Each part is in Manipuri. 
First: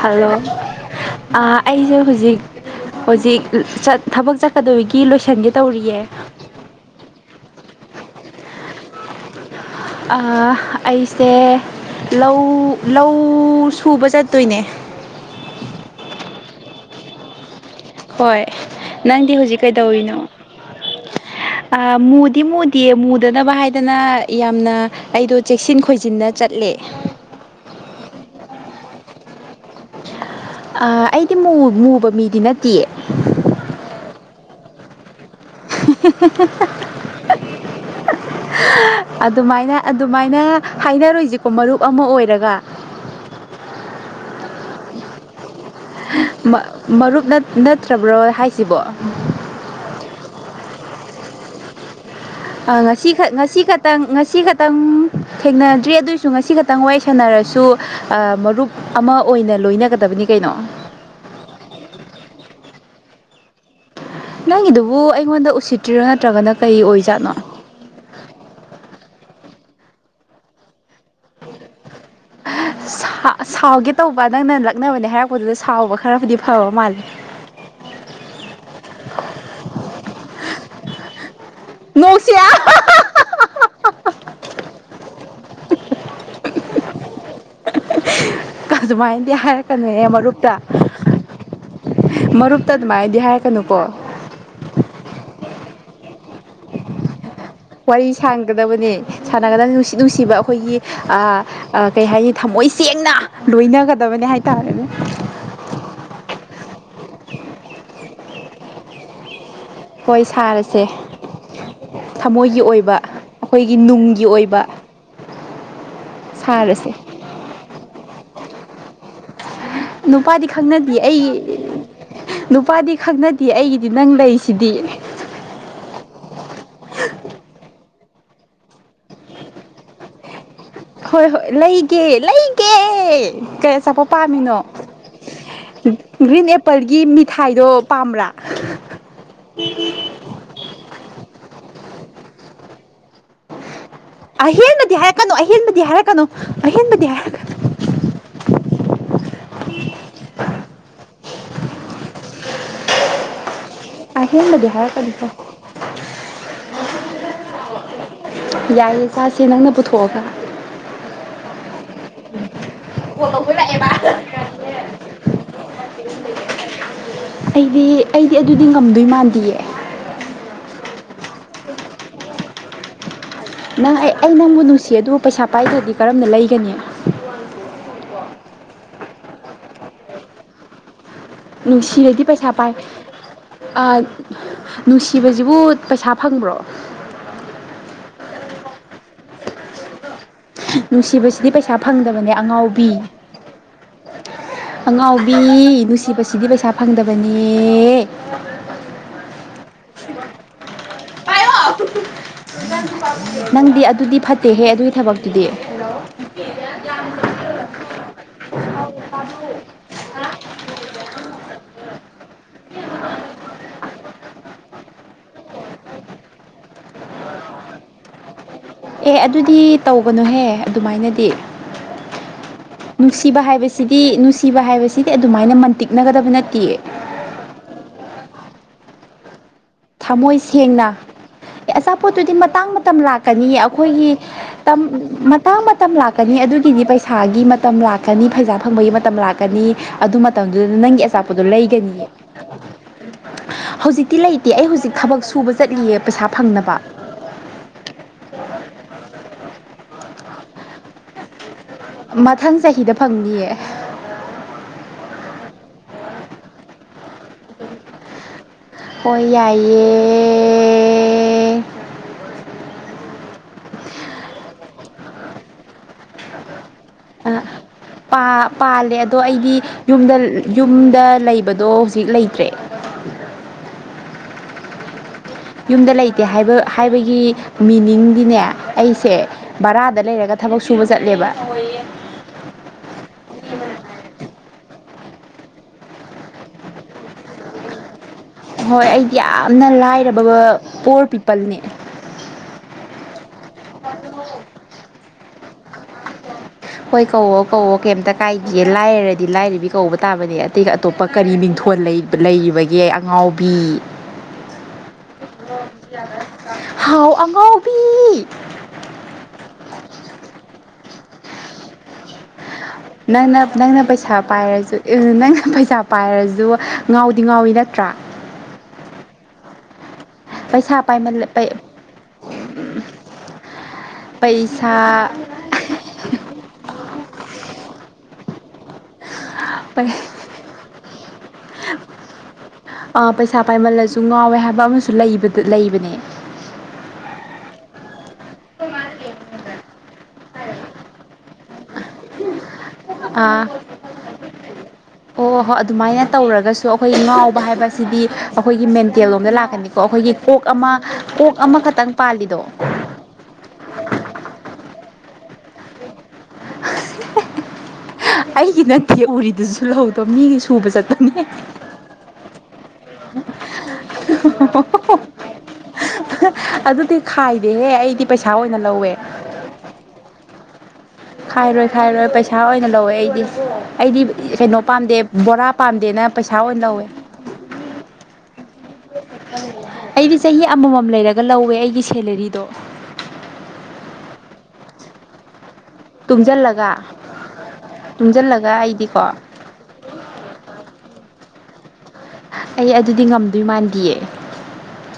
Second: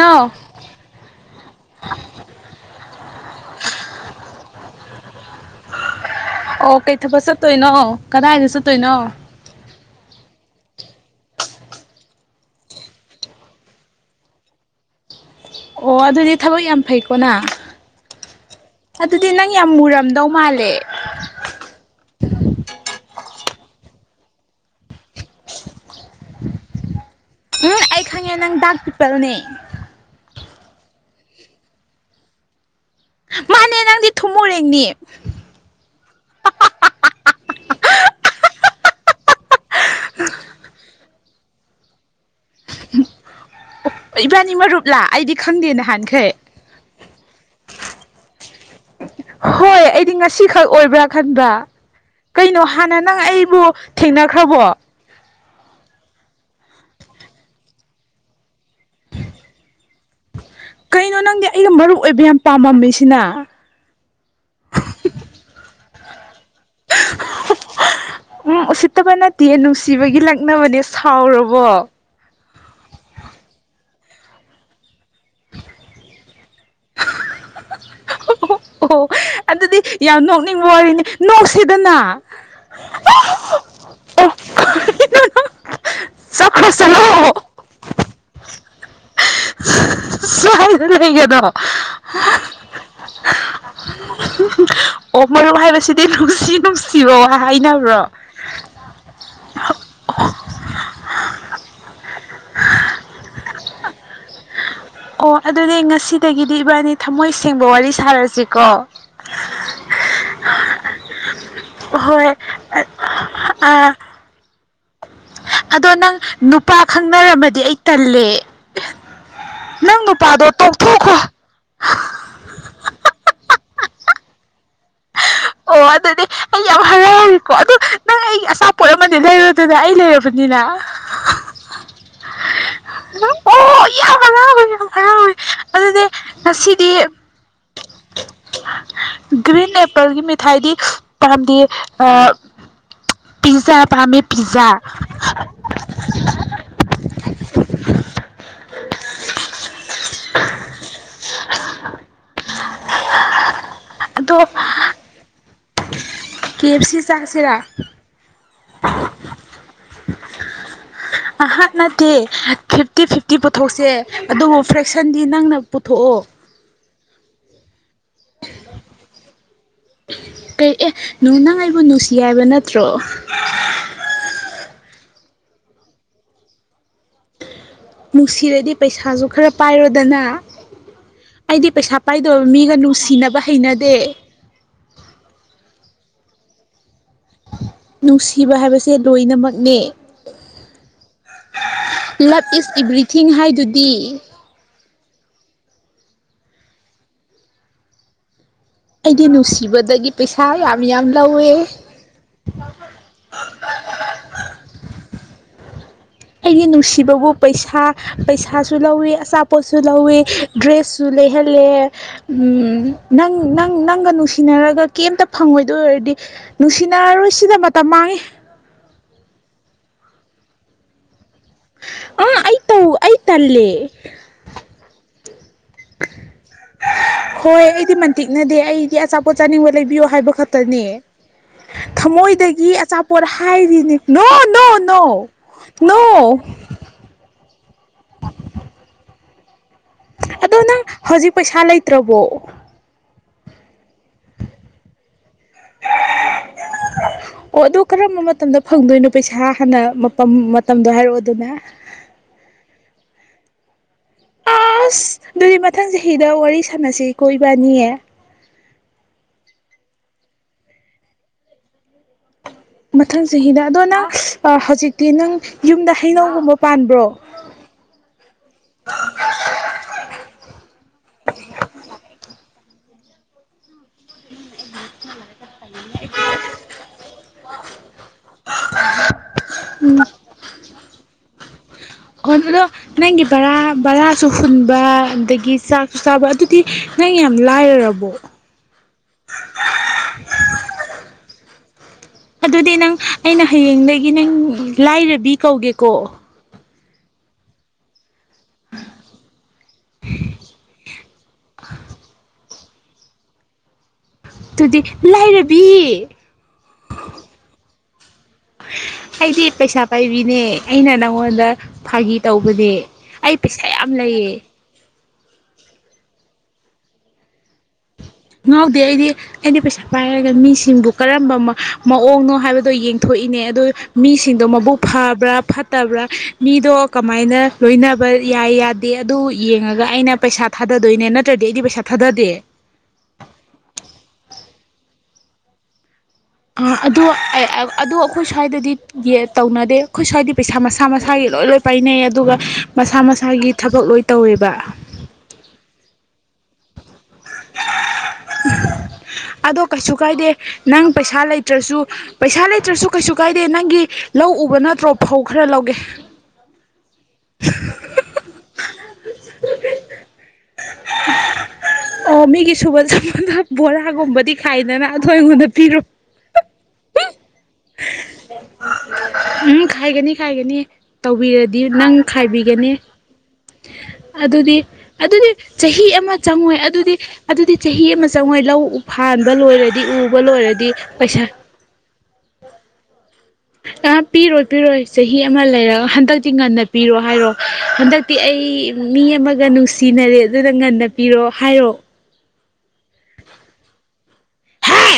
ꯍꯜꯂꯣ ꯑꯥ ꯑꯩꯁꯦ ꯍꯧꯖꯤꯛ ꯍꯧꯖꯤꯛ ꯊꯕꯛ ꯆꯠꯀꯗꯧꯏꯒꯤ ꯂꯣꯏꯁꯤꯟꯒꯦ ꯇꯧꯔꯤꯌꯦ ꯑꯣ ꯀꯩ ꯊꯕꯛ ꯆꯠꯇꯣꯏꯅꯣ ꯀꯗꯥꯏꯗ ꯆꯠꯇꯣꯏꯅꯣ꯫ ꯑꯥ ꯑꯩꯁꯦ ꯂꯧ ꯂꯧ ꯁꯨꯕꯥ ꯆꯠꯇꯣꯏꯅꯦ꯫ ꯑꯣꯑꫭ ꯑꯗꯨꯗꯤ ꯊꯕꯛ ꯌꯥꯝ ꯐꯩꯀꯣ ꯅꯪ ꯍꯣꯏ ꯑꯗꯨꯗꯤ ꯅꯪ ꯌꯥꯝ ꯃꯨꯔꯝꯗꯧ ꯃꯥꯜꯂꯦ꯫ ꯑꯥ ꯃꯨꯗꯤ ꯃꯣꯗꯤ ꯃꯗꯤ ꯃꯨ ꯗꯅꯕ ꯍꯥꯏꯗꯅ ꯌꯥꯝꯅ ꯑꯩꯗꯣ ꯆꯦꯛꯁꯤꯟ ꯈꯣꯏꯖꯤꯟꯅ ꯆꯠꯂꯦ꯫ ꯎꯝ ꯑꯩ ꯈꯪꯉꯦ ꯅꯪ ꯗꯥꯛ ꯄꯤꯄꯜꯅꯦ꯫ ꯑꯥ ꯑꯩꯗꯤ ꯃꯨꯕ ꯃꯤꯗꯤ ꯅꯠꯇꯦꯌꯦ꯫ ꯃꯥꯅꯦ ꯅꯪꯗꯤ ꯊꯨꯝꯃꯣꯔꯦꯡꯅꯤ꯫ ꯍꯥ ꯍꯥ ꯑꯗꯨꯃꯥꯏꯅ ꯑꯗꯨꯃꯥꯏꯅ ꯍꯥꯏꯅꯔꯣꯏꯁꯤꯀꯣ ꯃꯔꯨꯞ ꯑꯃ ꯑꯣꯏꯔꯒꯀꫭ꯫ ꯏꯕꯥꯅꯤ ꯃꯔꯨꯞ ꯂꯥ ꯑꯩꯗꯤ꯫ ꯈꯪꯗꯦ ꯅꯍꯥꯟꯈꯩ ꯃꯔꯨꯞ ꯅꯠꯇ꯭ꯔꯕ꯭ꯔꯣ ꯍꯥꯏꯁꯤꯕꯣ ꯑꯩꯈꫭꯏꯅꯤ ꯍꯣꯏ ꯑꯩꯗꯤ ꯉꯁꯤꯈꯛ ꯑꯣꯏꯕ꯭ꯔꯥ ꯈꯟꯕ꯭ꯔ ꯫ ꯉꯁꯤ ꯉꯁꯤ ꯈꯛꯇꯪ ꯉꯁꯤ ꯊꯦꯡꯅꯈ꯭ꯔꯕꯣ ꯈꯛꯇꯪ ꯊꯦꯡꯅꯗ꯭ꯔꯤ ꯑꯗꯨꯑꯣꯔꯁꯨ ꯉꯁꯤ ꯈꯪꯇꯡ ꯋꯥꯔꯤ ꯁꯥꯟꯅꯔꯁꯨ ꯃꯔꯨꯞ ꯑꯃ ꯑꯣꯏꯅ ꯂꯣꯏꯅꯒꯗꯕꯅꯤ ꯀꯩꯅꯣ꯫ ꯀꯩꯅꯣ ꯅꯪꯗꯤ ꯑꯩꯒ ꯃꯔꯨ ꯑꯣꯏꯕ ꯌꯥꯝ ꯄꯥꯝꯃꯝꯃꯤꯁꯤꯅ꯫ ꯅꯪꯒꯤꯗꯨꯕꯨ ꯑꯩꯉꯣꯟꯗ ꯎꯁꯤꯠꯇ꯭ꯔꯣ ꯅꯠꯇ꯭ꯔꯒꯅ ꯀꯔꯤ ꯑꯣꯏꯔꯤꯖꯥꯠꯅꯣ ꯐꯠꯇꯕ ꯅꯠꯇꯌ ꯅꯨꯡꯁꯤꯕꯒꯤ ꯂꯛꯅꯕꯅꯦ ꯁꯥꯎꯔꯕꯣ꯫ ꯁꯥꯎꯒꯦ ꯇꯧꯕ ꯅꯪꯅ ꯂꯛꯅꯕꯅꯦ ꯍꯥꯏꯔꯛꯄꯗꯨꯗ ꯁꯥꯎꯕ ꯈꯔꯕꯨꯗꯤ ꯐꯔꯦ ꯐꯕꯥ ꯃꯥꯅꯤ ꯑꯣ ꯑꯣ ꯑꯗꯨꯗꯤ ꯌꯥꯝ ꯅꯣꯛꯅꯤꯡꯕ ꯋꯥꯔꯤ ꯅꫭꯛꯁꯤ ꯁꯤꯗꯅ꯫ ꯅꯣꯛꯁꯦ ꯍꯤ ꯆꯠꯈꯔꫭ ꯆꯠꯔꫭ ꯑꯗꯨꯃꯥꯏꯅꯗꯤ ꯍꯥꯏꯔꯛꯀꯅꯨ ꯍꯦ ꯃꯔꯨꯞꯇ꯫ ꯁ꯭ꯋꯥꯏꯗ ꯂꯩꯒꯗꯣ ꯃꯔꯨꯞꯇꯥ ꯑꯗꯨꯃꯥꯏꯅꯗꯤ ꯍꯥꯏꯀꯅꯨꯀꯣ꯫ ꯑꯣ ꯃꯥꯔꯨꯞ ꯍꯥꯏꯕꯁꯤꯗꯤ ꯅꯨꯡꯁꯤ ꯅꯨꯡꯁꯥ ꯋꯥꯍꯩ ꯋꯥꯔꯤ ꯁꯥꯟꯒꯗꯕꯅꯤ ꯁꯥꯟꯅꯒꯗꯕꯅꯤ ꯅꯨꯡꯁꯤ ꯅꯨꯡꯁꯤꯕ ꯑꯩꯈꯣꯏꯒꯤ ꯑꯥ꯫ ꯀꯩ ꯍꯥꯏꯅꯤ ꯊꯃꯣꯏ ꯁꯦꯡꯅ ꯂꯣꯏꯅꯒꯗꯕꯅꯦ ꯍꯥꯏꯕꯇꯥꯔꯦ꯫ ꯑꯣ ꯑꯗꯨꯗꯤ ꯉꯁꯤꯗꯒꯤꯗꯤ ꯏꯕꯥꯅꯤ ꯊꯝꯃꯣꯏ ꯁꯦꯡꯕ ꯋꯥꯔꯤ ꯁꯥꯔꯁꯤꯀꯣ꯫ ꯍꯣꯏ ꯁꯥꯔꯁꯦ ꯍꯣꯏ ꯊꯃꯣꯏꯒꯤ ꯑꯣꯏꯕ ꯑꯩꯈꯣꯏꯒꯤ ꯑꯥ ꯅꯨꯡꯒꯤ ꯑꫭꯏꯕ ꯕꯥ꯫ ꯑꯗꯣ ꯅꯪ ꯅꯨꯄꯥ ꯈꯪꯅꯔꯝꯃꯗꯤ ꯑꯩꯗꯤ ꯇꯜꯂꯦ꯫ ꯅꯪ ꯅꯨꯄꯥꯗꯤ ꯅꯨꯄꯥꯗꯣ ꯈꯪꯅꯗꯦ ꯇꯣꯛꯊꯣꯛꯈꯣ ꯑꯩꯗꯤ ꯅꯨꯄꯥꯗꯤ ꯈꯪꯅꯗꯤꯌ ꯑꯩꯒꯤꯗꯤ ꯅꯪ ꯂꯩꯁꯤꯗꯤ꯫ ꯑꯣ ꯑꯗꯨꯗꯤ ꯑꯩ ꯌꯥꯝ ꯍꯔꯥꯎꯔꯦꯀꯣ ꯑꯗꯨꯗꯣ ꯅꯪ ꯑꯩꯒꯤ ꯑꯆꯥꯄꯣꯠ ꯑꯃꯗꯤ ꯂꯩꯔꯣꯗꯅ ꯑꯩ ꯂꯩꯔꯕꯅꯤꯅ ꯀꫭ꯫ ꯍꯣꯏ ꯍꯣꯏ ꯂꯩꯒꯦ ꯂꯩꯒꯦ ꯀꯔꯤ ꯑꯣ ꯑꯆꯥꯄꫭꯠ ꯌꯥꯝ ꯄꯥꯝꯃꯤꯅꯣ ꯍꯔꯥꯎꯋꯦ ꯌꯥꯝ ꯍꯔꯥꯎꯋꯦ ꯑꯗꯨꯗꯤ ꯒ꯭ꯔꯤꯟ ꯉꯁꯤꯗꯤ ꯑꯦꯄꯜꯒꯤ ꯃꯤꯊꯥꯏꯗꯣ ꯄꯥꯝꯕ꯭ꯔꯥ ꯅꯪ꯫ ꯒ꯭ꯔꯤꯟ ꯑꯦꯄꯜꯒꯤ ꯃꯤꯊꯥꯏꯗꯤ ꯄꯥꯝꯗꯦ ꯑꯥ ꯄꯤꯖꯥ ꯄꯝꯃꯤ ꯄꯤꯖꯥ ꯗꫭ ꯫ ꯑꯍꯦꯟꯕꯗꯤ ꯍꯥꯏꯔꯛꯀꯅꯨ ꯑꯍꯦꯟꯕꯗꯤ ꯍꯥꯏꯔꯛꯀꯅꯨ ꯑꯍꯦꯟꯕꯗꯤ ꯍꯥꯏꯔꯛꯀꯅꯨ [unintelligible] ꯍꯥꯏꯝ ꯅꯗꯤ ꯍꯔ ꯀꯁꯣ ꯀꯤ ꯑꯦꯐ ꯁꯤ ꯆꯪꯁꯤꯦꯔꯥ ꯌꯥꯏꯌꯦ ꯆꯥꯁꯦ ꯅꯪꯅ ꯄꯨꯊꯣꯛꯑꯒ ꯑꯩꯍꯥꯛꯅꯠꯇꯦ ꯐꯤꯐꯇꯤ ꯐꯤꯐꯇꯤ ꯄꯨꯊꯣꯛꯁꯦ ꯑꯗꯨꯕꯨ ꯐ꯭ꯔꯦꯛꯁ ꯁꯟꯗꯤ ꯅꯪꯅ ꯄꯨꯊꯣꯛꯑꯣ ꯑꯩꯗꯤ ꯑꯩꯗꯤ ꯑꯗꯨꯗꯤ ꯉꯝꯗꯣꯏ ꯃꯥꯟꯗꯌꯦ ꯀꯩ ꯑꯦ ꯅꯪ ꯑꯩꯕꯨ ꯅꯨꯡꯁꯤ ꯍꯥꯏꯕ ꯅꯠꯇ꯭ꯔꯣ ꯅꯪ ꯑꯩ ꯑꯩ ꯅꯪꯕꯨ ꯅꯨꯡꯁꯤ ꯑꯗꯨꯕꯨ ꯄꯩꯁꯥ ꯄꯥꯏꯗ꯭ꯔꯗꯤ ꯀꯔꯝꯅ ꯂꯩꯒꯅꯤ ꯅꯨꯡꯁꯤꯔꯗꯤ ꯄꯩꯁꯥꯁꯨ ꯈꯔ ꯄꯥꯏꯔꯣꯗꯅ ꯑꯩꯗꯤ ꯄꯩꯁꯥ ꯅꯨꯡꯁꯤꯔꯗꯤ ꯄꯥꯏꯗꯕ ꯄꯩꯁꯥ ꯄꯥꯏ ꯃꯤꯒ ꯅꯨꯡꯁꯤꯅꯕ ꯍꯩꯅꯗꯦ ꯅꯨꯡꯁꯤꯕꯁꯤꯕꯨ ꯄꯩꯁꯥ ꯐꯪꯕ꯭ꯔꯣ ꯅꯨꯡꯁꯤꯕ ꯍꯥꯏꯕꯁꯦ ꯂꯣꯏꯅꯃꯛꯅꯦ ꯅꯨꯡꯁꯤꯕꯁꯤꯗꯤ ꯄꯩꯁꯥ ꯐꯪꯗꯕꯅꯦ ꯂꯞ ꯏꯁ ꯑꯉꯥꯎꯕꯤ ꯏꯕ꯭ꯔꯤꯊꯤꯡ ꯍꯥꯏꯗꯨꯗꯤ ꯑꯉꯥꯎꯕꯤ ꯅꯨꯡꯁꯤꯕꯁꯤꯗꯤ ꯄꯩꯁꯥ ꯐꯪꯗꯕꯅꯦ ꯑꯩꯗꯤ ꯅꯨꯡꯁꯤꯕꯗꯒꯤ ꯄꯩꯁꯥ ꯌꯥꯝ ꯌꯥꯝ ꯂꯧꯋꯦ ꯅꯪꯗꯤ ꯑꯗꯨꯗꯤ ꯐꯠꯇꯦꯍꯦ ꯑꯗꯨꯒꯤ ꯊꯕꯛꯇꯨꯗꯤ ꯑꯩꯒꯤ ꯅꯨꯡꯁꯤꯕꯕꯨ ꯄꯩꯁꯥ ꯄꯩꯁꯥ ꯁꯨ ꯂꯧꯋꯤ ꯑꯆꯥꯄꯣꯠꯁꯨ ꯂꯧꯋꯤ ꯗ꯭ꯔꯦꯁꯁꯨ ꯂꯩꯍꯜꯂꯦ ꯎꯝ ꯅ ꯅꯪꯥꯟ ꯅꯨꯡꯁꯤ ꯅꯨꯡꯁꯤꯅꯔꯒ ꯀꯩꯝꯇ ꯐꯪꯉꯣꯏꯗꯣꯏ ꯑꯣꯏꯔꯗꯤ ꯅꯨꯡꯁꯤꯅꯔꯔꯣꯏ ꯁꯤꯗ ꯃꯇꯝ ꯃꯥꯡꯉꯦ ꯑꯦ ꯑꯗꯨꯗꯤ ꯇꯒꯅꯨꯍꯦ ꯑꯗꯨꯃꯥꯏꯅꯗꯤ ꯑꯥ ꯑꯩ ꯇꯧ ꯑꯩ ꯅꯨꯡꯁꯤꯕ ꯇꯜꯂꯦ ꯍꯥꯏꯕꯁꯤꯗꯤ ꯅꯨꯡꯁꯤꯕ ꯍꯥꯏꯕꯁꯤꯗꯤ ꯑꯗꯨꯃꯥꯏꯅ ꯇꯤꯛꯒꯗ ꯍꯣꯏ ꯑꯩꯗꯤ ꯃꯟꯇꯤꯛꯅꯗꯦ ꯑꯩꯗꯤ ꯑꯆꯥꯄꯣꯠ ꯆꯥꯅꯤꯡꯕ ꯂꯩꯕꯤꯌꯣ ꯍꯥꯏꯕ ꯁꯦꯡꯅ ꯈꯛꯇꯅꯦ ꯑꯦ ꯑꯆꯥꯄꯣꯠꯇꯨꯗꯤ ꯃꯇꯥꯡ ꯊꯃꯣꯏꯗꯒꯤ ꯃꯇꯝ ꯑꯆꯥꯄꯣꯠ ꯂꯥꯛꯀꯅꯤ ꯍꯥꯏꯔꯤꯅꯤ ꯑꯩꯈꯣꯏꯒꯤ ꯅꯣ ꯅꯣ ꯅꯣ ꯃꯇꯥꯡ ꯃꯇꯝ ꯅꯣ ꯂꯥꯛꯀꯅꯤ ꯑꯗꯨꯒꯤꯗꯤ ꯄꯩꯁꯥꯒꯤ ꯃꯇꯝ ꯂꯥꯛꯀꯅꯤ ꯄꯩꯁꯥ ꯐꯪꯕꯒꯤ ꯃꯇꯝ ꯂꯥꯛ ꯑꯗꯨ ꯑꯗꯣ ꯃꯇꯝꯗꯨꯗ ꯅꯪ ꯅꯪꯒꯤ ꯍꯧꯖꯤꯛ ꯑꯆꯥꯄꯣꯗꯣ ꯄꯩꯁꯥ ꯂꯩꯒꯅꯤꯌꯦ ꯂꯩꯇ꯭ꯔꯕꯣ ꯍꯧꯖꯤꯛꯇꯤ ꯂꯩꯇꯦ ꯑꯩ ꯍꯧꯖꯤꯛ ꯊꯕꯛꯁꯨ ꯑꯣ ꯑꯗꯨ ꯀꯔꯝꯕ ꯃꯇꯝꯗ ꯐꯪꯗꯣꯏꯅꯣ ꯄꯩꯁꯥ ꯍꯥꯟꯅ ꯃꯇꯝꯗꯣ ꯍꯥꯏꯔꯛꯑꯣ ꯑꯗꯨꯅꯦ ꯃꯊꯪ ꯆꯍꯤꯗ ꯐꯪꯅꯤꯌꯦ ꯑꯁ ꯑꯗꯨꯗꯤ ꯃꯊꯪ ꯆꯍꯤꯗ ꯋꯥꯔꯤ ꯁꯥꯟꯅꯁꯤ ꯀꯣꯏ ꯏꯕꯥꯅꯤꯌꯦ ꯑꯣꯏꯏꯌꯦ ꯃꯊꯪ ꯆꯍꯤꯗ ꯑꯗꯣ ꯅꯪ ꯍꯧꯖꯤꯛꯇꯤ ꯅꯪ ꯌꯨꯝꯗ ꯍꯩꯅꯧꯒꯨꯝꯕ ꯇꯣ ꯄꯥꯜꯂꯦ ꯑꯗꯣ ꯑꯩꯗꯤ ꯌꯨꯝꯗ ꯌꯨꯝꯗ ꯂꯩꯕꯗꯣ ꯍꯧꯖꯤꯛ ꯂꯩꯇ꯭ꯔꯦ [unintelligible] ꯦ [inaudible] ꯌꯨꯝꯗ ꯂꯩꯇꯦ ꯍꯥꯏꯕ ꯍꯥꯏꯕꯒꯤ ꯃꯤꯅꯤꯡꯗꯤꯅꯦ ꯑꯩꯁꯦ ꯕꯔꯥꯗ ꯂꯩꯔꯒ ꯊꯕꯛ ꯁꯨꯕ ꯆꯠꯂꯦꯕ ꯑꯣ ꯑꯗꯣ ꯅꯪꯒꯤ ꯕꯔꯥ ꯕꯔꯥꯁꯨ ꯍꯨꯟꯕ ꯑꯗꯒꯤ ꯆꯥꯛꯁꯨ ꯆꯥꯕ ꯑꯗꯨꯗꯤ ꯅꯪ ꯌꯥꯝ ꯂꯥꯏꯔꯔꯕꯣ ꯍꯣꯏ ꯑꯩꯗꯤ ꯌꯥꯝꯅ ꯂꯥꯏꯔꯕ ꯄꯣꯔ ꯄꯤꯄꯜꯅꯦ ꯑꯗꯨꯗꯤ ꯅꯪ ꯑꯩꯅ ꯍꯌꯦꯡꯗꯒꯤ ꯅꯪ ꯂꯥꯏꯔꯕꯤ ꯀꯧꯒꯦꯀꯣ ꯍꯣꯏ ꯀꯧꯣ ꯀꯧꯣ ꯀꯩꯝꯇ ꯀꯥꯏꯗꯌꯦ ꯂꯥꯏꯔꯗꯤ ꯂꯥꯏꯔꯤꯕ ꯀꯧꯕ ꯇꯥꯕꯅꯦ ꯑꯇꯩ ꯑꯇꯣꯞꯄ ꯀꯔꯤ ꯃꯤꯡꯊꯣꯜ ꯂꯩꯔꯤꯕꯒꯦ ꯑꯉꯥꯎꯕꯤ ꯗꯨꯗꯤ ꯂꯩꯥꯏꯔ ꯍꯥꯎ ꯑꯃꯉꯧ ꯄꯩꯁꯥ ꯄꯥꯏꯕꯤꯅꯦ ꯑꯩꯅ ꯅꯪꯉꯣꯟꯗ ꯐꯥꯒꯤ ꯇꯧ ꯅꯪꯅ ꯅꯪꯅ ꯄꯩꯁꯥ ꯄꯥꯏꯔꯁꯨ ꯅꯪꯅ ꯄꯩꯁꯥ ꯄꯥꯏꯔꯁꯨ ꯉꯥꯎꯗꯤ ꯉꯥꯎꯋꯤ ꯅꯠꯇ꯭ꯔꯥ ꯉꯥꯎꯗ ꯑꯩꯗꯤ ꯑꯦꯗꯤ ꯄꯩꯁꯥ ꯄꯥꯏꯔꯒ ꯄꯩꯁꯥ ꯃꯤꯁꯤꯡꯕꯨ ꯄꯥꯏꯃꯜ ꯀꯔꯝꯕ ꯃꯑꯣꯡꯅꯣ ꯍꯥꯏꯕꯗꯣ ꯌꯦꯡꯊꯣꯛꯏꯅꯦ ꯑꯗꯨ ꯃꯤꯁꯤꯡꯗꯣ ꯄꯩꯁꯥ ꯃꯕꯨꯛ ꯐꯠ ꯐꯕ꯭ꯔꯥ ꯐꯠꯇꯕ꯭ꯔꯥ ꯃꯤꯗꯣ ꯀꯃꯥꯏꯅ ꯂꯣꯏꯅꯕ ꯌꯥꯏ ꯌꯥꯗꯦ ꯑꯗꯨ ꯌꯦꯡꯉꯒ ꯑꯩꯅ ꯄꯩꯁꯥ ꯊꯥꯗꯗꯣꯏꯅꯦ ꯅꯠꯇ꯭ꯔꯗꯤ ꯑꯩꯗꯤ ꯄꯩꯁꯥ ꯊꯥꯗꯗꯦ ꯏꯁꯩꯥ ꯄꯥꯏꯃꯜꯂꯁꯨ ꯉꯥꯎꯋꯦ ꯍꯥꯏꯕ ꯑꯃꯁꯨ ꯂꯩꯕꯗ ꯂꯩꯕꯅꯦ ꯑ ꯑꯗꯣ ꯑꯗꯣ ꯑꯩꯈꯣꯏ ꯁ꯭ꯋꯥꯏꯗꯗꯤ ꯇꯧꯅꯗꯦ ꯑꯩꯈꯣꯏ ꯁ꯭ꯋꯥꯏꯗꯤ ꯄꯩꯁꯥ ꯃꯁꯥ ꯃꯁꯥꯒꯤ ꯂꯣꯏ ꯂꯣꯏ ꯄꯥꯏꯅꯩ ꯑꯗꯨꯒ ꯃꯁꯥ ꯃꯁꯥꯒꯤ ꯊꯕꯛ ꯂꯣꯏ ꯇꯧꯋꯦꯕ ꯑꯣ ꯍꯣꯏ ꯑꯗꯨꯃꯥꯏꯅ ꯇꯧꯔꯒꯁꯨ ꯑꯩꯈꯣꯏꯒꯤ ꯉꯥꯎꯕ ꯍꯥꯏꯕꯁꯤꯗꯤ ꯑꯩꯈꯣꯏꯒꯤ ꯃꯦꯟꯇꯦꯜ ꯂꯣꯝꯗ ꯑꯗꯣ ꯂꯥꯛꯀꯅꯤꯀꯣ ꯀꯩꯁꯨ ꯑꯩꯈꯣꯏꯒꯤ ꯀꯥꯏꯗꯦ ꯀꯣꯛ ꯑꯃ ꯅꯪ ꯄꯩꯁꯥ ꯀꯣꯛ ꯂꯩꯇ꯭ꯔꯁꯨ ꯑꯃꯈꯛꯇꯪ ꯄꯩꯁꯥ ꯄꯥꯜꯂꯤꯗꯣ ꯂꯩꯇ꯭ꯔꯁꯨ ꯀꯩꯁꯨ ꯀꯥꯏꯗꯦ ꯅꯪꯒꯤ ꯂꯧ ꯎꯕ ꯅꯠꯇ꯭ꯔꯣ ꯐꯧ ꯈꯔ ꯂꯧꯒꯦ [inaudible] ꯑꯩꯒꯤ ꯅꯠꯇꯦ ꯎꯔꯤꯗꯨꯁꯨ ꯂꯧꯍꯧꯗꯕ ꯃꯤꯗꯤ ꯁꯨꯕ ꯆꯠꯄꯅꯦ ꯑꯣ ꯃꯤꯒꯤ ꯁꯨꯕ ꯁꯄꯗ ꯕꯣꯔꯥꯒꯨꯝꯕꯗꯤ ꯈꯥꯏꯗꯅ ꯑꯗꯨꯗꯣ ꯑꯩꯉꯣꯟꯗ ꯄꯤꯔꯣ ꯑꯗꯨꯗꯤ ꯈꯥꯏꯗꯦꯍꯦ ꯑꯩꯗꯤ ꯄꯩꯁꯥ ꯑꯣꯏꯅ ꯂꯧꯋꯦ ꯍꯥꯏꯒꯅꯤ ꯈꯥꯏꯔꯣꯏ ꯈꯥꯏꯔꯣꯏ ꯄꯩꯁꯥ ꯑꯣꯏꯅ ꯂꯧꯋꯦ ꯑꯩꯗꯤ ꯑꯩꯗꯤ ꯑꯗꯨꯗꯤ ꯀꯩꯅꯣ ꯄꯥꯝꯗꯦ ꯑꯗꯨꯗꯤ ꯕꯣꯔꯥ ꯆꯍꯤ ꯄꯥꯝꯗꯦꯅ ꯑꯃ ꯄꯩꯁꯥ ꯆꯪꯉꯣꯏ ꯑꯣꯏꯅ ꯂꯧꯋꯦ ꯑꯗꯨꯗꯤ ꯑꯗꯨꯗꯤ ꯆꯍꯤ ꯑꯃ ꯆꯪꯉꯣꯏ ꯂꯧ ꯎ ꯐꯥꯟꯕ ꯂꯣꯏꯔꯦ ꯑꯩꯗꯤ ꯆꯍꯤ ꯑꯃꯃꯝ ꯂꯩꯔꯒ ꯂꯧꯋꯦ ꯑꯩꯒꯤ ꯁꯦꯂꯔꯤꯗꯣ ꯑ ꯄꯤꯔꯣꯏ ꯄꯤꯔꯣꯏ ꯆꯍꯤ ꯑꯃ ꯂꯩꯔ ꯍꯟꯗꯛꯇꯤ ꯉꯟꯅ ꯇꯨꯡꯁꯤꯜꯂꯒ ꯄꯤꯔꯣ ꯍꯥꯏꯔꯣ ꯍꯟꯗꯛꯇꯤ ꯑꯩ ꯇꯨꯡꯁꯤꯜꯂꯒ ꯃꯤ ꯑꯩꯗꯤꯀꯣ ꯑꯃꯒ ꯅꯨꯡꯁꯤꯅꯔꯦ ꯑꯗꯨꯗ ꯉꯟꯅ ꯅ ꯄꯤꯔꯣ ꯍꯥꯏꯔꯣ ꯑꯩ ꯑꯗꯨꯗꯤ ꯉꯝꯗꯣꯏ ꯃꯥꯟꯗꯤꯌꯦ ꯍꯥꯏ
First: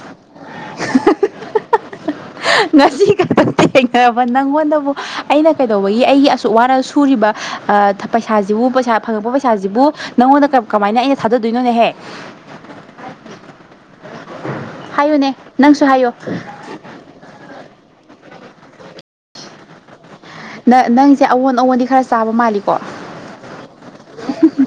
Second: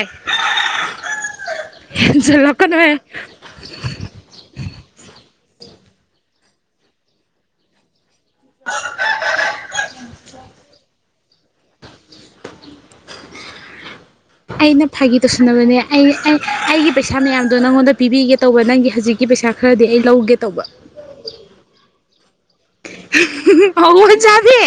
ꯉꯁꯤ ꯈꯛꯇ ꯊꯦꯡꯅꯔꯕ ꯅꯪꯉꯣꯟꯗꯕꯨ ꯑꯩꯅ ꯀꯩꯗꯧꯕꯒꯤ ꯑꯩꯒꯤ ꯑꯁꯨꯛ ꯋꯥꯅ ꯁꯨꯔꯤꯕ ꯑ ꯄꯩꯁꯥꯁꯤꯕꯨ ꯄꯩꯁꯥ ꯐꯪꯉꯛꯄ ꯄꯩꯁꯥꯁꯤꯕꯨ ꯅꯪꯉꯣꯟꯗ ꯀꯃꯥꯏꯅ ꯑꯩꯅ ꯊꯥꯗꯗꯣꯏꯅꯣꯅꯦꯍꯦ ꯑꯩꯅ ꯐꯥꯒꯤ ꯍꯥꯏꯌꯨꯅꯦ ꯇꯧꯁꯤꯟꯅꯕꯅꯦ ꯅꯪꯁꯨ ꯑꯩ ꯍꯥꯏꯌꯣ ꯑꯩꯒꯤ ꯄꯩꯁꯥ ꯃꯌꯥꯝꯗꯣ ꯅꯪꯉꯣꯟꯗ ꯄꯤꯕꯤꯒꯦ ꯇꯧꯕ ꯅꯪ ꯍꯧꯖꯤꯛꯀꯤ ꯄꯩꯁ ꯈꯔꯗꯤ ꯑꯩ ꯂꯧꯒꯦ ꯇꯧꯕ ꯅ ꯅꯪꯁꯦ ꯑꯑꯣꯟ ꯑꯉꯣꯟꯗꯤ ꯈꯔ ꯆꯥꯕ ꯃꯥꯜꯂꯤ ꯍꯥꯎꯑꯣꯟ ꯆꯥꯕꯤ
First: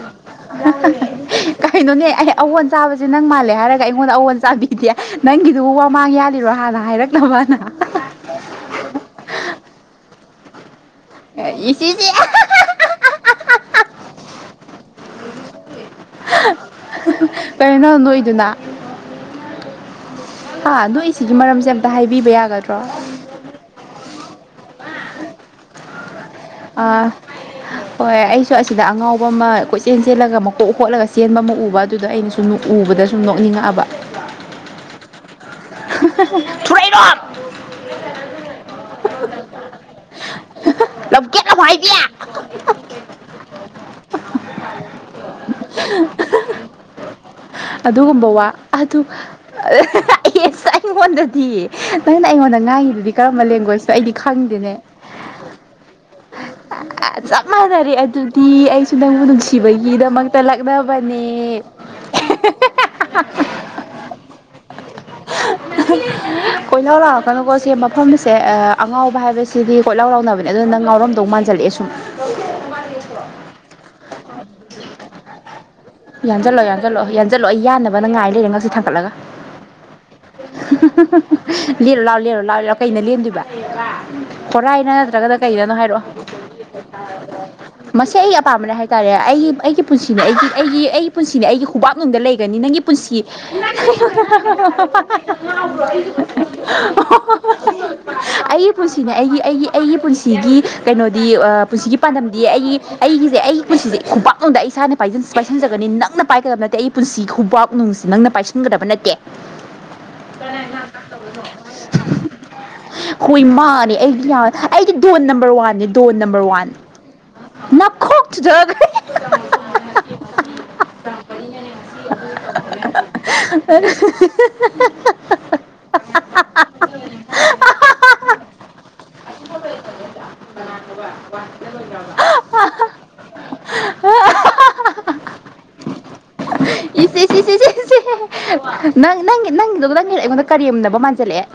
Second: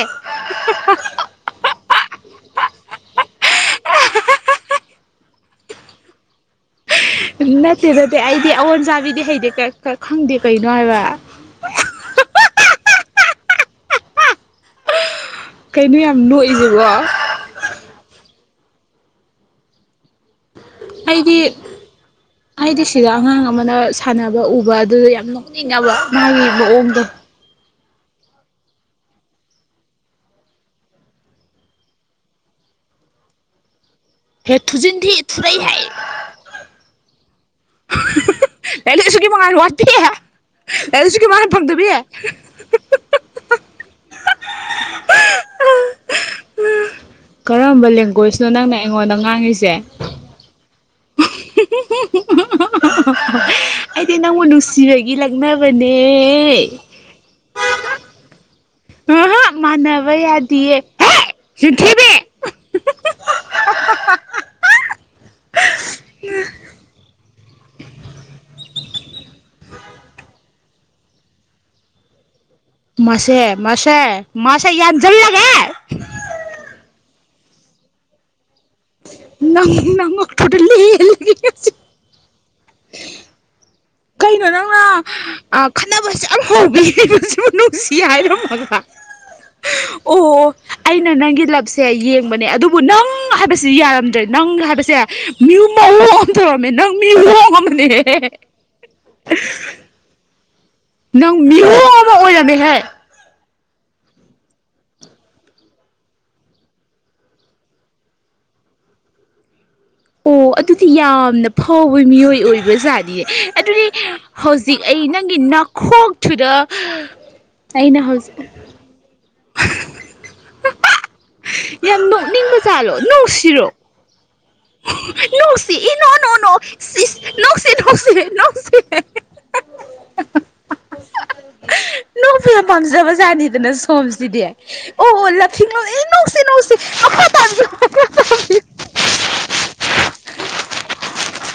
ꯀꯩꯅꯣꯅꯦ ꯑꯩ ꯑꯋꯣꯟ ꯆꯥꯕꯁꯦ ꯅꯪ ꯃꯥꯜꯂꯦ ꯍꯥꯏꯔꯒ ꯑꯩꯉꯣꯟꯗ ꯑꯑꯣꯟ ꯆꯥꯕꯤꯗꯦ ꯅꯪꯒꯤꯗꯨꯕꯨ ꯋꯥꯃꯥꯡ ꯌꯥꯜꯂꯤꯔꯣ ꯍꯥꯟꯅ ꯍꯥꯏꯔꯛꯅꯕꯅ ꯅꯠꯇꯦ ꯅꯠꯇꯦ ꯑꯩꯗꯤ ꯑꯑꯣꯟ ꯆꯥꯕꯤꯗꯤ ꯍꯩꯗꯤ ꯈꯪꯗꯦ ꯀꯩꯅꯣ ꯍꯥꯏꯕ ꯏꯁꯤꯁꯤ ꯀꯩꯅꯣ ꯌꯥꯝ ꯅꯣꯛꯏꯁꯤꯕꯣ ꯀꯔꯤꯅꯣ ꯅ ꯅꯣꯛꯏꯗꯨꯅ ꯍꯥ ꯅꯣꯛꯏꯁꯤꯒꯤ ꯑꯩꯗꯤ ꯃꯔꯝꯁꯦ ꯑꯝꯇ ꯍꯥꯏꯕꯤꯕ ꯌꯥꯒꯗ꯭ꯔꯣ ꯑꯩꯗꯤ ꯁꯤꯗ ꯑꯉꯥꯡ ꯑꯃꯅ ꯁꯥꯟꯅꯕ ꯎꯕ ꯑꯗꯨꯗ ꯌꯥꯝ ꯅꯣꯛꯅꯤꯡꯉꯕ ꯃꯥꯒꯤ ꯃꯑꯣꯡꯗꯣ ꯑ ꯍꯣꯏ ꯑꯩꯁꯨ ꯑꯁꯤꯗ ꯑꯉꯥꯎꯕ ꯑꯃ ꯀꯣꯏꯆꯦꯜ ꯆꯦꯜꯂꯒ ꯃꯀꯣꯛ ꯈꯣꯠꯂꯒ ꯆꯦꯟꯕ ꯑꯃ ꯎꯕ ꯑꯗꯨꯗ ꯑꯩꯅꯁꯨ ꯎꯕꯗ ꯗ ꯁꯨꯝ ꯅꯣꯛꯅꯤꯡꯉꯛꯑꯕ ꯍꯦ ꯊꯨꯖꯤꯟꯊꯤ ꯊꯨꯔꯩꯍꯦ ꯊꯨꯔꯩꯔꯣꯝ ꯂꯥꯏ ꯏ ꯂꯁꯨꯒꯤ ꯃꯥꯉꯟ ꯋꯥꯠꯄꯤ ꯂꯥꯏ ꯂꯥꯏꯁꯨꯒꯤ ꯂꯝꯀꯦꯠ ꯃꯉꯥꯟ ꯐꯪꯗꯕꯤ ꯂꯝꯍꯥꯏꯕꯤ [inaudible] ꯀꯔꯝꯕ ꯑꯗꯨꯒꯨꯝꯕ ꯋꯥ ꯂꯦꯡꯒ꯭ꯋꯦꯖꯅꯣ ꯅꯪꯅ ꯑꯗꯨꯁ ꯑꯩꯉꯣꯟꯗ ꯉꯥꯡꯉꯤꯁꯦ ꯑꯩꯉꯣꯟꯗꯗꯤ ꯅꯪ ꯑꯩꯉꯣꯟꯗ ꯉꯥꯡꯉꯤꯗꯨꯗꯤ ꯀꯔꯝꯕ ꯂꯦꯡꯒ꯭ꯋꯦꯖꯇꯣ ꯑꯩꯗꯤ ꯅꯪꯕꯨ ꯈꯪꯗꯦꯅꯦ ꯅꯨꯡꯁꯤꯕꯒꯤ ꯂꯛꯅꯕꯅꯦ ꯆꯞ ꯃꯥꯟꯅꯔꯦ ꯑꯗꯨꯗꯤ ꯑꯩꯁꯨ ꯅꯪꯕꯨ ꯑꯍꯥ ꯃꯥꯟꯅꯕ ꯅꯨꯡꯁꯤꯕꯒꯤꯗꯃꯛꯇ ꯌꯥꯗꯤꯌꯦ ꯍꯦ ꯂꯛꯅꯕꯅꯦ ꯌꯨꯝꯊꯤꯕꯤ [unintelligible] ꯀꯣꯏ ꯂꯥꯎꯔꯥꯎ ꯀꯅꯨꯀꯣꯁꯦ ꯃꯐꯝꯁꯦ ꯑꯉꯥꯎꯕ ꯍꯥꯏꯕꯁꯤꯗꯤ ꯀꯣꯏꯂꯥꯎꯔꯥꯎꯅꯕꯅꯦ ꯑꯗꯨꯅ ꯅꯪ ꯉꯥꯎꯔꯝꯗꯧ ꯃꯥꯟꯖꯜꯂꯛꯑꯦ ꯁꯨꯝ ꯍ ꯃꯁ ꯃꯁ ꯃꯥꯁꯥ ꯌꯥ ꯆꯜꯂꯒ ꯑꯣ ꯌꯥꯟꯁꯠꯂꯣ ꯑꯩ ꯌꯥꯟꯅꯅꯕꯅ ꯉꯥꯏ ꯂꯩꯔꯦ ꯉꯁꯤ ꯅꯪ ꯅꯉꯛꯇꯨꯗ ꯂꯦꯜꯂꯒꯦ ꯉꯁꯤ ꯂꯔꯣ ꯂꯥꯛꯑꯣ ꯂꯦꯔꯣ ꯂꯥꯛꯑꯣ ꯂꯥꯛꯑꯣ ꯀꯩꯅ ꯂꯦꯝꯗꯣꯏꯕ ꯀꯩꯅꯣ ꯅꯪꯅ ꯍꯣꯔꯥꯏꯅ ꯅꯠꯇ꯭ꯔꯒꯅ ꯑ ꯀꯩꯗꯅꯣ ꯍꯥꯏꯔꯛꯑꯣ ꯈꯠꯅꯕꯁꯦ ꯌꯥꯝ ꯍꯧꯕꯤꯔꯤꯕꯁꯤꯕꯨ ꯅꯨꯡꯁꯤ ꯃꯁꯤ ꯑꯩ ꯑꯄꯥꯝꯕꯅꯦ ꯍꯥꯏꯔꯝꯃꯒ ꯍꯥꯏꯇꯥꯔꯦ ꯑꯩꯒꯤ ꯑꯩꯒꯤ ꯄꯨꯟꯁꯤꯅꯦ ꯑꯩꯒꯤ ꯑꯩꯒꯤ ꯑꯩꯒꯤ ꯄꯨꯟꯁꯤꯅꯦ ꯑꯩꯒꯤ ꯁꯦ ꯈꯨꯕꯥꯛꯅꯨꯡꯗ ꯌꯦꯡꯕꯅꯦ ꯂꯩꯒꯅꯤ ꯑꯗꯨꯕꯨ ꯅꯪꯒꯤ ꯅꯪ ꯄꯨꯟꯁꯤ ꯍꯥꯏꯕꯁꯤ ꯌꯥꯔꯝꯗ꯭ꯔꯦ ꯅꯪ ꯍꯥꯏꯕꯁꯦ ꯃ ꯃꯑꯣꯡ ꯑꯃ ꯇꯧꯔꯝꯃꯦ ꯅꯪ ꯃꯤ ꯃꯑꯣꯡ ꯑꯃꯅꯦꯍꯦ ꯁꯤꯅ ꯑꯩꯒꯤ ꯑꯩꯒꯤ ꯑꯩꯒꯤ ꯄꯨꯟꯁꯤꯒꯤ ꯀꯩꯅꯣꯗꯤ ꯅꯪ ꯃꯤꯑꯣꯡ ꯄꯨꯟꯁꯤꯒꯤ ꯑꯃ ꯄꯥꯟꯗꯝꯗꯤ ꯑꯩꯒꯤ ꯑꯣꯏꯔꯝꯃꯦꯍꯦ ꯑꯩꯒꯤꯁꯦ ꯑꯩꯒꯤ ꯄꯨꯟꯁꯤꯁꯦ ꯈꯣꯡꯄꯥꯛꯂꯣꯝꯗ ꯏꯁꯥꯅ ꯄꯥꯏꯁꯟꯖꯒꯅꯤ ꯅꯪꯅ ꯄꯥꯏꯒꯗꯕ ꯅ ꯑꯇꯩ ꯑꯩ ꯄꯨꯟꯁꯤ ꯈꯨꯕꯥꯛ ꯅꯨꯡꯁꯤ ꯅꯪꯅ ꯄꯥꯏꯁꯤꯟꯒꯗꯕ ꯅꯠꯇꯦ ꯑꯣ ꯑꯗꯨꯗꯤ ꯌꯥꯝꯅ ꯐꯥꯎꯕ ꯃꯤꯑꯣꯏ ꯑꯣꯏꯕꯖꯥꯠꯅꯤꯅꯦ ꯍꯣꯏ ꯑꯗꯨꯗꯤ ꯃꯥꯅꯦ ꯑꯩꯒꯤ ꯍꯧꯖꯤꯛ ꯑꯩꯒꯤ ꯑꯩ ꯗꯣꯟ ꯅꯪꯒꯤ ꯅꯝꯕꯔ ꯋꯥꯟꯅꯦ ꯗꯣꯟ ꯅꯝꯕꯔ ꯅꯈꯣꯛꯇꯨꯗ ꯋꯥꯟ ꯑꯩꯅ ꯍꯧꯖꯤꯛ ꯅꯈꯣꯛꯇꯨꯗ ꯌꯥꯝ ꯅꯣꯛꯅꯤꯡꯕ ꯆꯥꯜꯂꯣ ꯅꯨꯡꯁꯤꯔꯣ ꯅꯅꯨꯡꯁꯤ ꯏ ꯅꯣꯅꯣꯅꯣ ꯁꯤ ꯅꯅꯨꯡꯁꯤ ꯅꯅꯨꯡꯁꯤ ꯅꯅꯨꯡꯁꯤ ꯅꯥ ꯅꯣꯡ ꯐ ꯌꯥꯝ ꯄꯥꯝꯖꯕꯖꯥꯠꯅꯤꯗꯅ ꯁꯣꯝꯁꯤꯗꯤ ꯑꯣ ꯑꯣ ꯂꯐꯤꯡꯡꯂꯣ ꯏꯆꯦ ꯏꯦꯦꯪ ꯅꯪ ꯅꯪꯒꯤꯗꯣ ꯅꯪꯒꯤꯗꯣ ꯑꯩꯉꯣꯟꯗ ꯀꯔꯦꯝꯅꯕ ꯃꯥꯟꯖꯜꯂꯛꯑꯦ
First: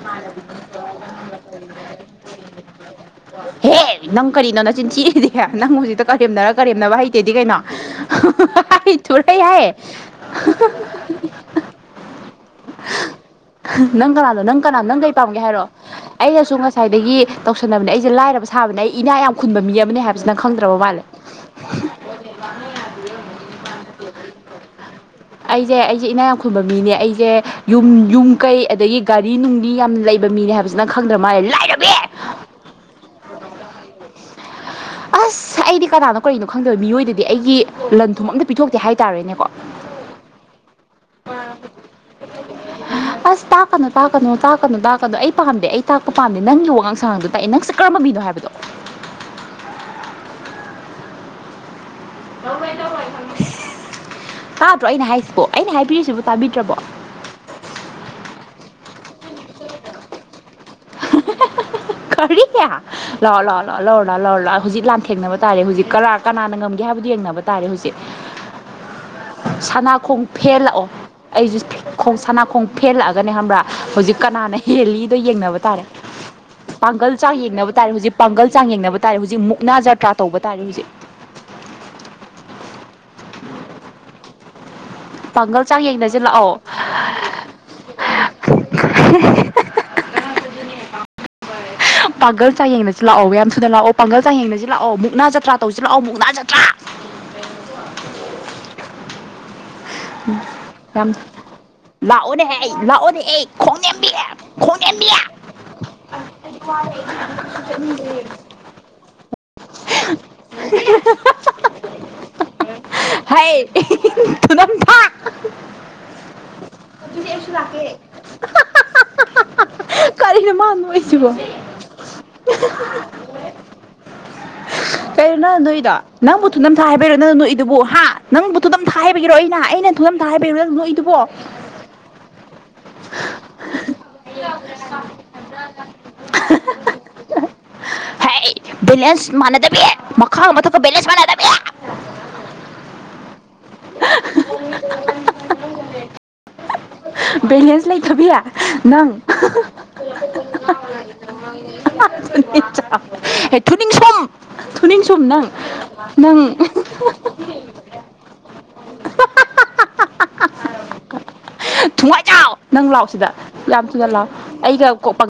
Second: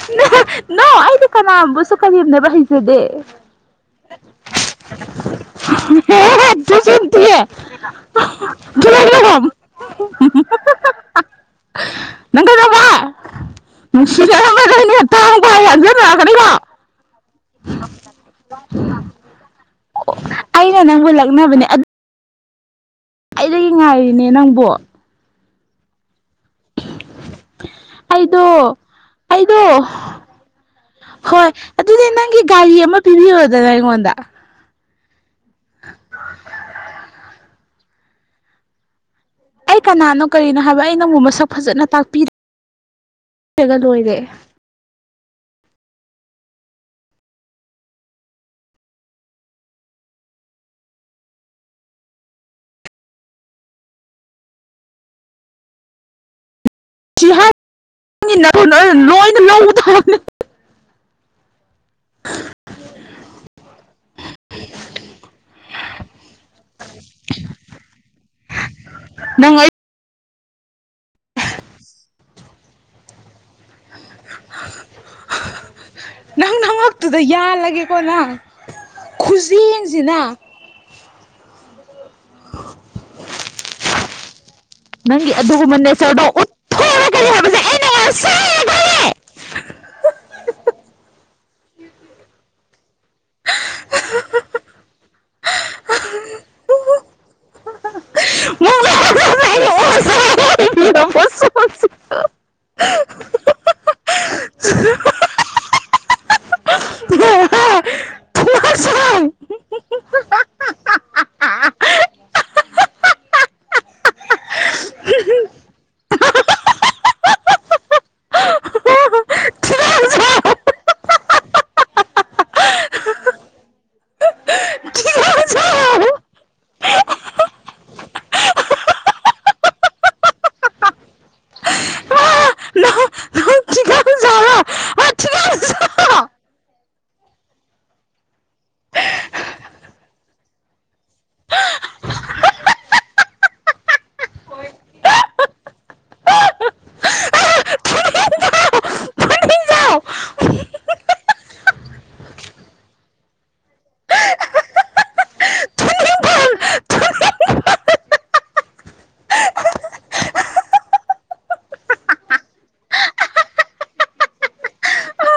ꯅ ꯑꯩꯗꯤ ꯀꯅꯥꯕꯨꯁꯨ ꯀꯔꯤꯅꯦꯕ ꯍꯩꯁꯦꯗꯦ ꯍ ꯍꯦ ꯅꯪ ꯀꯔꯤꯅꯣ ꯅ ꯆꯤꯟꯊꯤꯔꯤꯗꯤꯦ ꯅꯪ ꯍꯧꯖꯤꯛꯇ ꯀꯔꯦꯝꯅꯔ ꯀꯔꯦꯝꯅꯕ ꯍꯩꯇꯦꯗꯤ ꯀꯩꯅꯣ ꯑꯩ ꯊꯣꯂ ꯍꯥꯏ ꯅꯪ ꯀꯅꯥꯅꯣ ꯅꯪ ꯀꯅꯥꯅꯣ ꯅꯨꯡꯁꯤꯅꯔꯝꯃꯔꯣꯏꯅꯦ ꯅꯪ ꯀꯩ ꯄꯥꯝꯒꯦ ꯇꯥꯡꯕ ꯍꯥꯏꯔꯣ ꯌꯥꯟꯖꯟꯅꯔꯛꯀꯅꯤꯀꯣ ꯑꯩꯅꯁꯨ ꯉꯁꯥꯏꯗꯒꯤ ꯇꯧꯁꯟꯅꯕꯅꯦ ꯑꯩꯁꯦ ꯂꯥꯏꯔꯕ ꯁꯥꯕꯅꯦ ꯑꯩ ꯏꯅꯥ ꯌꯥꯝ ꯈꯨꯟꯕ ꯃꯤ ꯑꯃꯅꯤ ꯍꯥꯏꯕꯁꯤꯅ ꯈꯪꯗ꯭ꯔꯕ ꯑꯩꯅ ꯃꯥꯠꯂꯦ ꯅꯪꯕꯨ ꯂꯛꯅꯕꯅꯦ ꯌꯥ ꯅ ꯅꯪꯕꯣ ꯑꯩꯁꯦ ꯑꯩꯁꯦ ꯏꯅꯥ ꯌꯥꯝꯈꯨꯟꯕ ꯃꯤꯅꯦ ꯑꯩꯁꯦ ꯁꯦ ꯌꯨꯝ ꯌꯨꯝ ꯀꯩ ꯑꯩꯗꯣ ꯑꯗꯒꯤ ꯒꯥꯔꯤ ꯅꯨꯡꯗꯤ ꯑꯩꯗꯣ ꯌꯥꯝꯅ ꯂꯩꯕ ꯃꯤꯅꯦ ꯍꯥꯏꯕꯁꯤꯅ ꯈꯪꯗ꯭ꯔ ꯃꯥꯜꯂꯦ ꯍꯣꯏ ꯂꯥꯏꯔꯕ ꯑꯗꯨꯗꯤ ꯅꯪꯒꯤ ꯒꯥꯔꯤ ꯑꯃ ꯄꯤꯕꯤꯌꯣꯗꯅ ꯑꯩꯉꯣꯟꯗ ꯑꯁ ꯑꯩꯗꯤ ꯀꯅꯥꯅꯣ ꯀꯔꯤꯅꯣ ꯈꯪꯗꯕ ꯃꯤꯑꯣꯏꯗꯗꯤ ꯑꯩꯒꯤ ꯂꯟ ꯊꯨꯝ ꯑꯝꯇ ꯄꯤꯊꯣꯛꯇꯦ ꯍꯥꯏꯇꯥꯔꯦꯅꯦꯕ ꯑꯩ ꯀꯅꯥꯅꯣ ꯀꯔꯤꯅꯣ ꯍꯥꯏꯕ ꯑꯩ ꯅꯪꯕꯨ ꯃꯁꯛ ꯐꯖꯅ ꯇꯥꯛꯄꯤꯔ ꯑꯁ ꯇꯥꯀꯥꯅ ꯇꯥꯀꯅꯨ ꯇꯥꯀꯅ ꯑꯗꯣ ꯑꯩ ꯄꯥꯝꯗꯦ ꯑꯩ ꯇꯥꯛꯄ ꯄꯥꯝꯗꯦ ꯅꯪꯒꯤ ꯋꯥꯉꯥꯡ ꯁꯉꯥꯡꯗꯣ ꯇꯥꯛꯑꯦ ꯅꯪꯁꯦ ꯀꯔꯝꯕ ꯃꯤꯅꯣ ꯍꯥꯏꯕꯗꯣ [unintelligible] ꯇꯥꯗ꯭ꯔꯣ ꯑꯩꯅ ꯍꯥꯏꯁꯤꯕꯣ ꯑꯩꯅ ꯍꯥꯏꯕꯤꯔꯤꯁꯤꯕꯨ ꯇꯥꯕꯤꯗ꯭ꯔꯕꯣ ꯁꯤ ꯍꯥꯏꯤ ꯂꯣꯏꯅ ꯂꯧꯗꯕꯅꯤ ꯀꯔꯤ ꯀꯦ ꯂꯥꯛꯑꯣ ꯂꯥꯛꯑꯣ ꯂꯥꯛꯑꯣ ꯂꯔ ꯂꯥꯛ ꯂꯥꯛꯔ ꯂꯥꯛꯑꯣ ꯍꯧꯖꯤꯛ ꯂꯥꯟꯊꯦꯡꯅꯕ ꯇꯥꯔꯦ ꯍꯧꯖꯤꯛ ꯀ ꯀꯅꯥꯅ ꯉꯝꯒꯦ ꯍꯥꯏꯕꯗꯨ ꯌꯦꯡꯅꯕ ꯇꯥꯔꯦ ꯍꯧꯖꯤꯛ ꯅꯪ ꯑꯩ ꯁꯅꯥꯈꯣꯡ ꯐꯦꯜꯂꯛꯑꯣ ꯑꯩꯁꯨꯣꯡ ꯁꯅꯥ ꯈꯣꯡ ꯐꯦꯜꯂꯛꯑꯒꯅꯦ ꯈꯪꯕ꯭ꯔꯥ ꯍꯧꯖꯤꯛ ꯀꯅꯥꯅ ꯍꯦꯜꯂꯤꯗꯣ ꯌꯦꯡꯅꯕ ꯇꯥꯔꯦ [unintelligible] ꯅꯪ ꯄꯥꯡꯒꯜ ꯅꯉꯛꯇꯨꯗ ꯆꯥꯡ ꯌꯦꯡꯅꯕ ꯇꯥꯔꯦ ꯌꯥꯜꯂꯒꯦꯀꯣ ꯍꯧꯖꯤꯛ ꯅꯪ ꯄꯥꯡꯒꯜ ꯆꯥꯡ ꯌꯦꯡꯅꯕ ꯇꯥꯔꯦ ꯍꯧꯖꯤꯛ ꯃꯨꯛꯅꯥ ꯖꯇ꯭ꯔꯥ ꯈꯨꯖꯦꯡꯁꯤꯅ ꯇꯧꯕ ꯇꯥꯔꯦ ꯍꯧꯖꯤꯛ [unintelligible] ꯅꯪꯒꯤ ꯄꯥꯡꯒꯜ ꯑꯗꯨꯒꯨꯝꯕ ꯆꯥꯡ ꯌꯦꯡꯅꯁꯤ ꯅꯦꯆꯔꯗꯣ ꯂꯥꯛꯑꯣ ꯎꯠꯊꯣꯔꯛꯀꯅꯤ ꯍꯥꯏꯕꯁꯦ ꯑꯩꯅ ꯉꯁꯥꯏ [unintelligible] ꯄꯥꯡꯒꯜ ꯆꯥꯌꯦꯡꯗꯁꯨ ꯂꯥꯛꯑꯣ ꯃꯌꯥꯝ ꯊꯨꯅ ꯂꯥꯛꯑꯣ ꯄꯥꯡꯒꯜ ꯆꯥꯡꯌꯦꯡꯗꯁꯨ ꯂꯥꯛꯑꯣ ꯃꯨꯛꯅꯥ ꯖꯇ꯭ꯔꯥ ꯇꯧꯁꯤ ꯂꯥꯛꯑꯣ ꯃꯨꯛꯅꯥ ꯖꯇ꯭ꯔꯥ ꯍ [unintelligible] ꯌꯥꯝꯝ ꯂꯥꯛꯑꯣꯅꯦꯍ‌ꯦ ꯂꯥꯛꯑꯣꯅꯦꯍ‌ꯦ ꯈꯣꯡ ꯅꯦꯝꯕꯤ ꯈꯣꯡ ꯅꯦꯝꯕꯤ ꯆ ꯂꯩꯠ [unintelligible] [unintelligible] ꯊꯤꯒꯥꯡꯖꯥꯎ ꯍꯥꯏꯌ ꯊꯨꯅꯞ ꯊꯛ ꯗꯦꯁ ꯂꯥꯛꯀꯦ ꯊꯤꯒꯥꯡꯖꯥꯎ [unintelligible] ꯀꯔꯤꯅꫭ ꯊꯤꯒꯥꯡꯖꯥꯎ ꯃꯥ ꯅꫭꯛꯏꯁꯤꯕꯣ [unintelligible] ꯀꯔꯤꯅꫭ ꯅꯪ ꯅꯣꯛꯏꯗꫭ ꯅꯪꯕꯨ ꯊꯨꯅꯝꯊꯥ ꯍꯥꯏꯕꯩꯔꯥ ꯅꯪ ꯅꯣꯏꯏꯗꯨꯕꯨ ꯍꯥ ꯅꯪꯕꯨ ꯊꯨꯅꯝꯊꯥ ꯍꯥꯏꯕꯤꯒꯤꯔꯣ ꯑꯩꯅ ꯑꯩꯅ ꯊꯨꯅꯝ ꯊ ꯍꯥꯏꯕꯩꯔꫭ ꯅꯪ ꯅꯣꯛꯏꯗꯨꯕꯣ [unintelligible] ꯑꯒ [unintelligible] ꯕꯂꯦꯟꯁ ꯃꯥꯟꯗꯕꯤ ꯃꯈꯥ ꯃꯊ ꯕꯂꯦꯟꯁ ꯃꯥꯟꯗꯕꯤ [unintelligible] ꯕꯂꯦꯟꯁ ꯂꯩꯊꯥꯕꯤ ꯅꯪ ꯄꯟꯊꯤꯡꯖꯥꯎ ꯍ ꯊꯅꯤ ꯁꯣꯝ [unintelligible] ꯊꯨꯅꯤꯅꯤꯡ ꯁꯨꯝ ꯅꯪ ꯅꯪ ꯑ [unintelligible] [unintelligible] ꯊꯨꯡꯃꯥꯏꯖꯥꯎ ꯅꯪ ꯂꯥꯛꯑꯣ ꯁꯤꯗ ꯌꯥꯝ ꯊꯨꯅ ꯂꯥꯛꯑꯣ ꯑꯩꯒ ꯀꯣꯛ